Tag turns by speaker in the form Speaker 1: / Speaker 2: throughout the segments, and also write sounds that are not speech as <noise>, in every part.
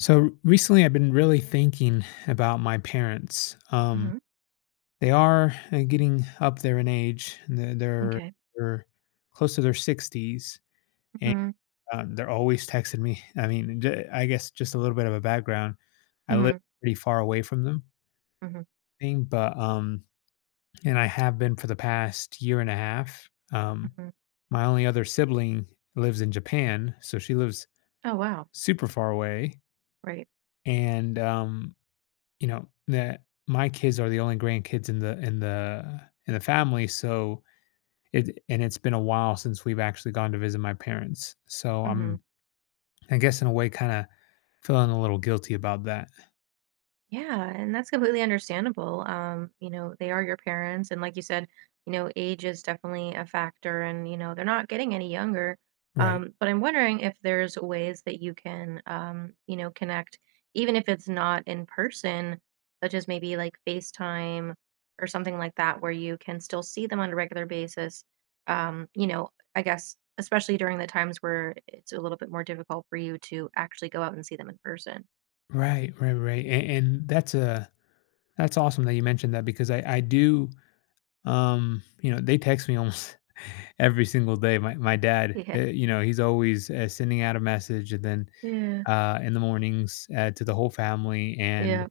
Speaker 1: So, r recently, I've been really thinking about my parents. Um.
Speaker 2: Mhm.
Speaker 1: They are, uh, getting up there in age. And then they're
Speaker 2: Okay.
Speaker 1: they're close to their 60s, and,
Speaker 2: Mhm.
Speaker 1: um, they're always texting me I mean, the I guess, just a little bit of a background. I live
Speaker 2: Mhm.
Speaker 1: pretty far away from them.
Speaker 2: Mhm.
Speaker 1: Th but, um, and I have been for the past year and a half, um,
Speaker 2: Mhm.
Speaker 1: my only other sibling lives in Japan, so, she lives
Speaker 2: Oh, wow.
Speaker 1: super far away.
Speaker 2: Right.
Speaker 1: And, um, you know, that my kids are the only grandkids in the in the uh, in the family, so, it d and it's been a while since we've actually gone to visit my parents. So,
Speaker 2: Mhm.
Speaker 1: I'm, I guess, in a way, kinda feeling a little guilty about that.
Speaker 2: Yeah, and that's completely understandable, um, you know, they are your parents, and like you said, you know, age is definitely a factor and, you know, they're not getting any younger.
Speaker 1: Right.
Speaker 2: Um, but I'm wondering if there's ways that you can, um, you know, connect even if it's not in person, such as maybe, like, FaceTime or something like that where you can still see them on a regular basis, um, you know, uh, I guess, especially during the times where I it's a little bit more difficult for you to actually go out and see them in person.
Speaker 1: Right, ri right an and that's a that's awesome that you mentioned that because I I do, um you know, they text me <chuckles> almost every single day. My my dad
Speaker 2: Yeah.
Speaker 1: eh, you know, he's always, eh, sending out a message and then,
Speaker 2: Yeah.
Speaker 1: uh, in the mornings, eh, to the whole family, and,
Speaker 2: Yep.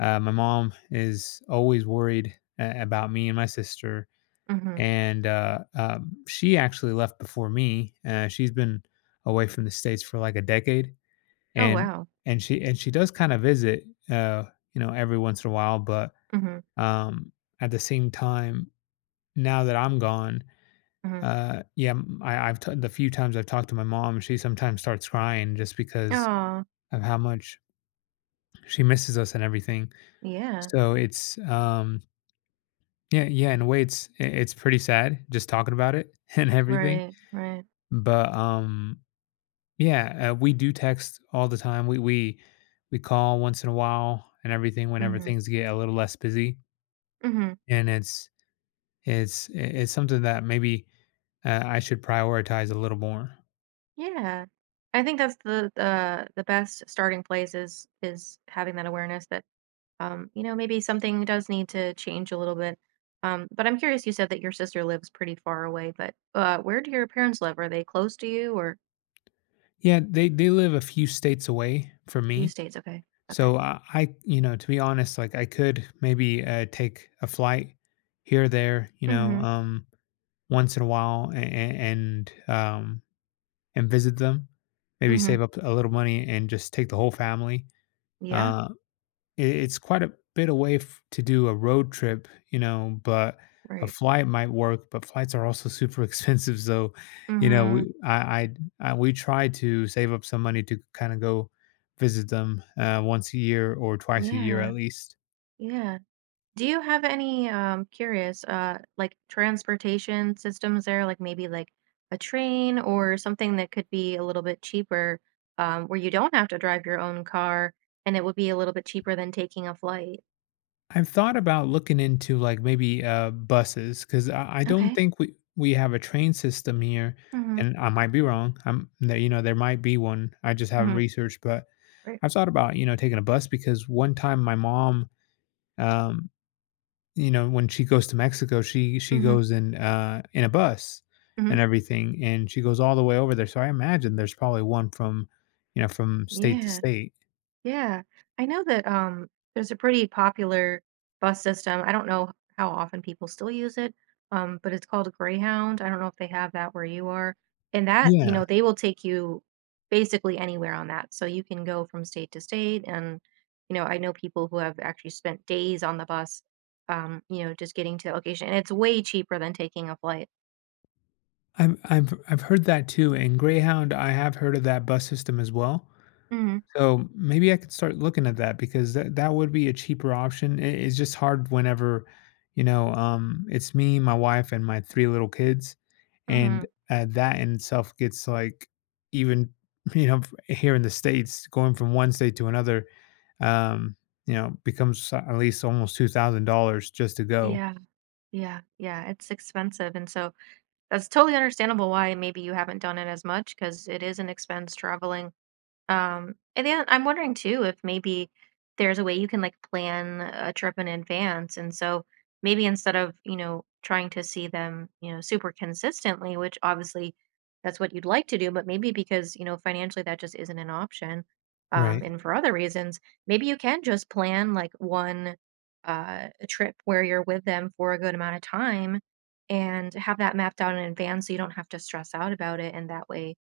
Speaker 1: uh, my mom is always worried, eh, about me and my sister.
Speaker 2: Mhm.
Speaker 1: And, uh um, she actually left before me; eh, she's been away from the States for like a decade.
Speaker 2: Oh,
Speaker 1: And
Speaker 2: wow.
Speaker 1: and she and she does kinda visit, oh, you know, every once in a while, but,
Speaker 2: Mhm.
Speaker 1: um, at the same time, now that I'm gone,
Speaker 2: Mhm.
Speaker 1: uh yeah, m I I've t the few times I've talked to my mom, she sometimes starts crying just because
Speaker 2: Aw.
Speaker 1: of how much she misses us and everything.
Speaker 2: Yeah.
Speaker 1: So it's, um Yeah yeah, in a way, it's i it's pretty sad just talking about it and everything.
Speaker 2: Right. Right.
Speaker 1: But, um yeah, eh, we do text all the time we we we call once in a while and everything whenever
Speaker 2: Mhm.
Speaker 1: things get a little less busy.
Speaker 2: Mhm.
Speaker 1: And it's it's it's i it's something that maybe, eh, I should prioritize a little more.
Speaker 2: Yeah. I think that's the the the best starting place is is having that awareness that, um, you know, maybe something does need to change a little bit. Um, but I'm curious you said that your sister lives pretty far away, but, uh, where do your parents live? Are they close to you? Or
Speaker 1: Yeah, they they live a few states away from
Speaker 2: Few
Speaker 1: me.
Speaker 2: states, okay, okay.
Speaker 1: So, I I you know, to be honest, like, I could maybe, uh, take a flight here or there, you know,
Speaker 2: Mhm.
Speaker 1: um, once in a while an an and, um and visit them. Maybe
Speaker 2: Mhm.
Speaker 1: save up a little money and just take the whole family.
Speaker 2: Yeah.
Speaker 1: Uh, i it's quite a bit away f to do a road trip, you know, but a
Speaker 2: Right.
Speaker 1: flight might work, but flights are also super expensive, so, you know, we
Speaker 2: Mhm.
Speaker 1: I I d I we try to save up some money to k kinda go visit them, uh, once a year or twice a year
Speaker 2: Yeah.
Speaker 1: at least.
Speaker 2: Yeah. Do you have any, um- curious- uh, like, transportation systems there? Like, maybe, like, a train or something that could be a little bit cheaper, um, where you don't have to drive your own car, and it would be a little bit cheaper than taking a flight.
Speaker 1: I've thought about looking into, like, maybe, uh, buses 'cause I I don't
Speaker 2: Okay.
Speaker 1: think we we have a train system here
Speaker 2: Mhm.
Speaker 1: and I might be wrong. Um, there, you know, there might be one. I just haven't
Speaker 2: Mhm.
Speaker 1: researched, but
Speaker 2: Right.
Speaker 1: I thought about, you know, taking a bus because 1 time my mom, um, you know, when she goes to Mexico, she she
Speaker 2: Mhm.
Speaker 1: goes in a in a bus
Speaker 2: Mhm.
Speaker 1: and everything, and she goes all the way over there. So, I imagine there's probably 1 from, you know, from state to
Speaker 2: Yeah.
Speaker 1: state.
Speaker 2: Yeah. I know that, um, there's a pretty popular bus system. I don't know how often people still use it, um, but it's called a Greyhound, I don't know if they have that where you are. And that you
Speaker 1: Yeah.
Speaker 2: know, they will take you basically anywhere on that so, you can go from state to state, and, you know, I know people who have actually spent days on the bus, um, you know, just getting to the location and it's way cheaper than taking a flight.
Speaker 1: I've I've I've heard that too. And Greyhound, I have heard of that bus system as well.
Speaker 2: Mhm.
Speaker 1: So, maybe I could start looking at that because that that would be a cheaper option. I It's just hard whenever, you know, um, it's me, my wife, and my 3 little kids. And,
Speaker 2: Mhm.
Speaker 1: uh, that in itself gets, like, even, you know, here in the States going from 1 state to another, um, you know, becomes at least almost $2,000 just to go.
Speaker 2: Yeah. Yeah, yeah it's expensive, and so that's totally understandable why maybe you haven't done it as much 'cause it is an expense traveling. Um, and then I'm wondering too if maybe there's a way you can, like, plan a trip in advance, and so maybe instead of, you know, trying to see them, you know, super consistently, which obviously that's what you'd like to do, but maybe because, you know, financially, that just isn't an option. Um,
Speaker 1: Right.
Speaker 2: and for other reasons, maybe you can just plan, like, 1 uh, trip where you're with them for a good amount of time and have that mapped out in advance so you don't have to stress out about it, and that way,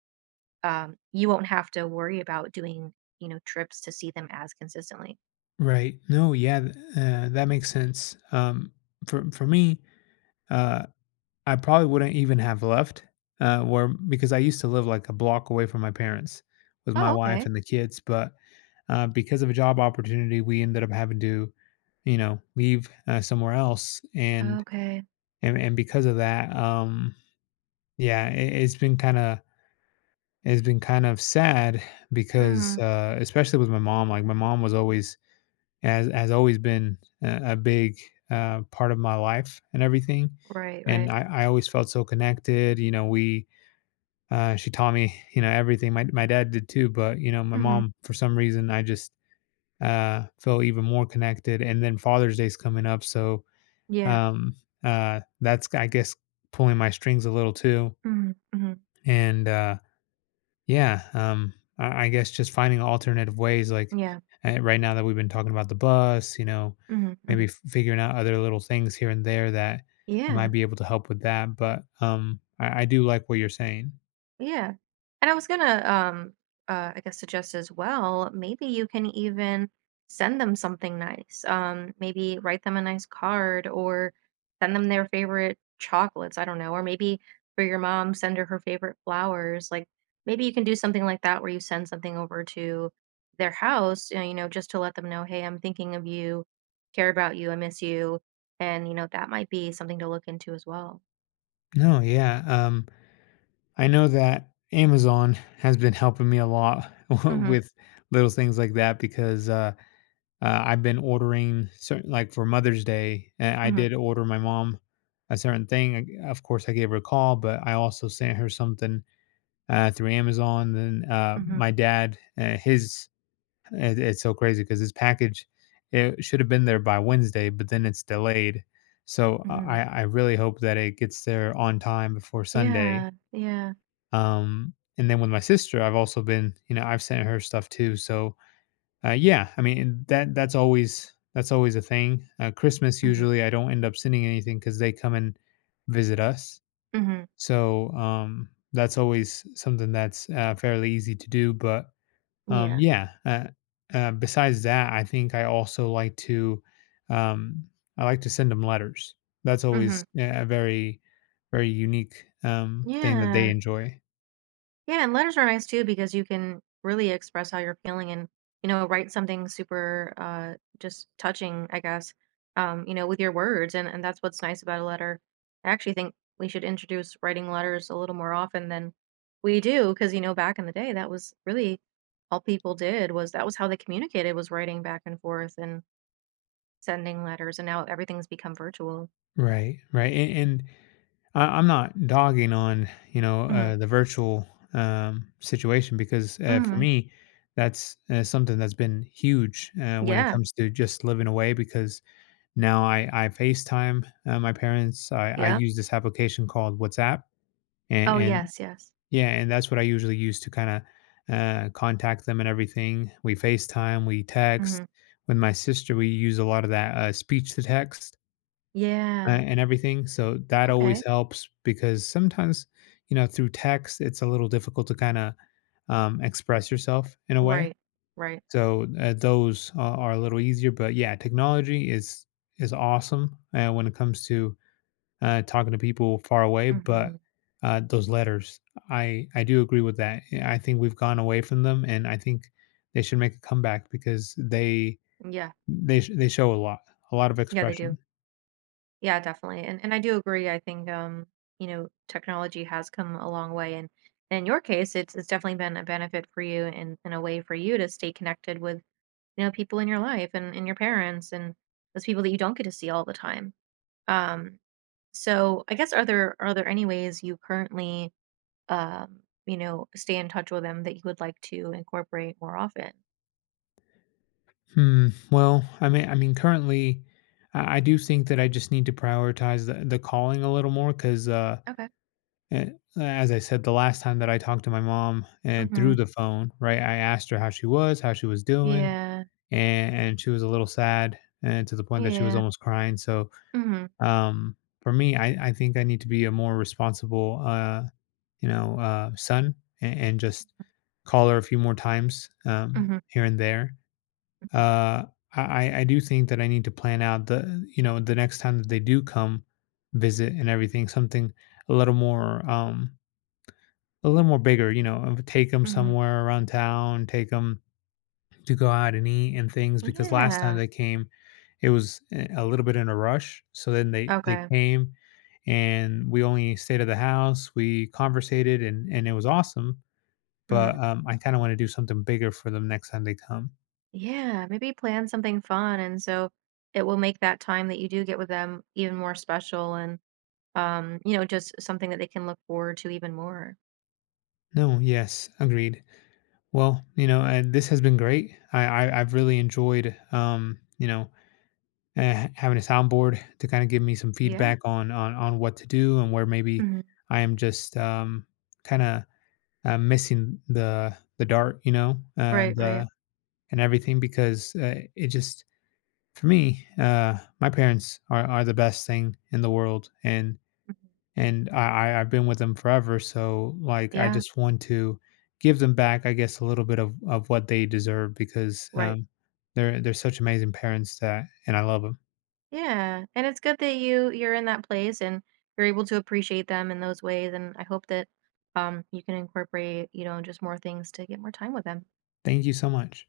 Speaker 2: uh, you won't have to worry about doing, you know, trips to see them as consistently.
Speaker 1: Right. No, yeah. Th uh, that makes sense. Um, for for me, uh, I probably wouldn't even have left, uh, where because I used to live, like a block away from my parents with my
Speaker 2: Oh,
Speaker 1: wife
Speaker 2: okay.
Speaker 1: and the kids. But uh, because of a job opportunity, we ended up having to, you know, leave, uh, somewhere else, and
Speaker 2: Okay.
Speaker 1: and and because of that, um, yeah, i it's been kinda it's been kind of sad because,
Speaker 2: Mhm.
Speaker 1: uh, especially with my mom like, my mom was always has has always been, uh, a big, uh, part of my life and everything.
Speaker 2: Right,
Speaker 1: And
Speaker 2: right.
Speaker 1: I I always felt so connected you know, we uh, she taught me, you know, everything, my my dad did too, but, you know, my
Speaker 2: Mhm.
Speaker 1: mom, for some reason, I just, uh, feel even more connected, and then Father's Day is coming up, so,
Speaker 2: Yeah.
Speaker 1: um, uh, that's, g I guess, pulling my strings a little too.
Speaker 2: Mhm, mhm.
Speaker 1: And, uh. Yeah, um, I I guess just finding alternative ways, like,
Speaker 2: Yeah.
Speaker 1: eh, right now that we've been talking about the bus, you know,
Speaker 2: Mhm,
Speaker 1: maybe
Speaker 2: mhm.
Speaker 1: f figuring out other little things here and there that I might
Speaker 2: Yeah.
Speaker 1: be able to help with that but, um, I I do like what you're saying.
Speaker 2: Yeah, and I was gonna, um, uh, I guess, suggest as well, maybe you can even send them something nice. Um, maybe write them a nice card or send them their favorite chocolates, I don't know. Or maybe for your mom, send her her favorite flowers, like, maybe you can do something like that where you send something over to their house, and you know, just to let them know, "Hey, I'm thinking of you, care about you, I miss you." And, you know, that might be something to look into as well.
Speaker 1: No, yeah, um, I know that Amazon has been helping me a lot w
Speaker 2: Mhm.
Speaker 1: with little things like that because, uh, ah, I've been ordering certain like, for Mother's Day, eh, I
Speaker 2: Mhm.
Speaker 1: did order my mom a certain thing, o of course, I gave her a call, but I also sent her something, ah, through Amazon, then, ah,
Speaker 2: Mhm.
Speaker 1: my dad, eh, his I'd it's so crazy 'cause his package, it should have been there by Wednesday, but then it's delayed, so I
Speaker 2: Mhm.
Speaker 1: I I really hope that it gets there on time before Sunday.
Speaker 2: Yeah, yeah.
Speaker 1: Um, and then with my sister, I've also been you know, I've sent her stuff too, so. Uh, yeah, I mean, that that's always that's always a thing, uh, Christmas
Speaker 2: Mhm.
Speaker 1: usually, I don't end up sending anything 'cause they come and visit us.
Speaker 2: Mhm.
Speaker 1: So, um, that's always something that's, uh, fairly easy to do, but. Um,
Speaker 2: Yeah.
Speaker 1: yeah, eh, uh, besides that, I think I also like to um, I like to send 'em letters. That's always,
Speaker 2: Mhm.
Speaker 1: eh, a very very unique, um, thing that they
Speaker 2: Yeah.
Speaker 1: enjoy.
Speaker 2: Yeah, and letters are nice too because you can really express how you're feeling and, you know, write something super, uh, just touching, I guess, um, you know, with your words, and and that's what's nice about a letter. I actually think we should introduce writing letters a little more often than we do 'cause, you know, back in the day, that was really all people did was that was how they communicated was writing back and forth and sending letters, and now everything's become virtual.
Speaker 1: Right, right, and and I I'm not dogging on, you know,
Speaker 2: Mhm.
Speaker 1: uh, the virtual, um, situation because, eh, for
Speaker 2: Mhm.
Speaker 1: me, that's, eh, something that's been huge, eh, when it
Speaker 2: Yeah.
Speaker 1: comes to just living away because now I I FaceTime, uh, my parents I I
Speaker 2: Yep.
Speaker 1: use this application called WhatsApp. And
Speaker 2: Oh,
Speaker 1: and
Speaker 2: yes, yes.
Speaker 1: yeah, and that's what I usually use to kinda, eh, contact them and everything we FaceTime, we
Speaker 2: Mhm.
Speaker 1: text. With my sister, we use a lot of that, uh, speech to text uh,
Speaker 2: Yeah.
Speaker 1: and everything so, that always
Speaker 2: Okay.
Speaker 1: helps because sometimes, you know, through text, it's a little difficult to kinda, um, express yourself in a way.
Speaker 2: Right. Right.
Speaker 1: So, eh, those are are a little easier, but, yeah, technology is is awesome and when it comes to, eh, talking to people far away, but,
Speaker 2: Mhm.
Speaker 1: uh, those letters, I I do agree with that yeah I think we've gone away from them and I think they should make a comeback because they
Speaker 2: Mm, yeah.
Speaker 1: th they they show a lot, a lot of
Speaker 2: Yeah they do.
Speaker 1: expression.
Speaker 2: Yeah, definitely, and and I do agree I think, um, you know, technology has come a long way, and in your case, it's it's definitely been a benefit for you in in a way for you to stay connected with, you know, people in your life and and your parents and those people that you don't get to see all the time. Um. So, I guess are there are there any ways you currently, um, you know, stay in touch with them that you would like to incorporate more often?
Speaker 1: Hmm, well, I mean I mean, currently, I I do think that I just need to prioritize the the calling a little more 'cause, uh,
Speaker 2: Okay.
Speaker 1: eh, a as I said the last time that I talked to my mom and through
Speaker 2: Mhm.
Speaker 1: the phone, right, I asked her how she was, how she was doing,
Speaker 2: Yeah.
Speaker 1: an and she was a little sad and to the point that she was
Speaker 2: Yeah.
Speaker 1: almost crying. So,
Speaker 2: Mhm.
Speaker 1: um, for me, I I think I need to be a more responsible, uh, you know, uh, son a and just call her a few more times, um,
Speaker 2: Mhm.
Speaker 1: here and there. Uh, I I I do think that I need to plan out the, you know, the next time that they do come visit and everything, something a little more, um a little more bigger. You know, I would take 'em
Speaker 2: Mhm.
Speaker 1: somewhere around town, take 'em to go out and eat and things because last time
Speaker 2: Yeah.
Speaker 1: they came, it was I a little bit in a rush. So then they they
Speaker 2: Okay.
Speaker 1: came, and we only stayed at the house. We conversated and and it was awesome,
Speaker 2: Mm.
Speaker 1: but, um, I kinda wanna do something bigger for them next time they come.
Speaker 2: Yeah, maybe plan something fun, and so it will make that time that you do get with them even more special and, um, you know, just something that they can look forward to even more.
Speaker 1: No. Yes. Agreed. Well, you know, and this has been great. I I I've really enjoyed, um, you know, eh having a sound board to kinda give me some
Speaker 2: Yeah.
Speaker 1: feedback on on on what to do and where maybe
Speaker 2: Mhm.
Speaker 1: I am just, um, kinda, I'm missing the the dart, you know,
Speaker 2: Right.
Speaker 1: and, uh,
Speaker 2: Right.
Speaker 1: and everything because, uh, it just for me, uh, my parents are are the best thing in the world and and I I I've been with them forever. So, like, I
Speaker 2: Yeah.
Speaker 1: just want to give them back, I guess, a little bit of of what they deserve because,
Speaker 2: Right.
Speaker 1: um, they're they're such amazing parents that and I love them.
Speaker 2: Yeah. And it's good that you you're in that place and you're able to appreciate them in those ways, and I hope that, um, you can incorporate, you know, just more things to get more time with them.
Speaker 1: Thank you so much.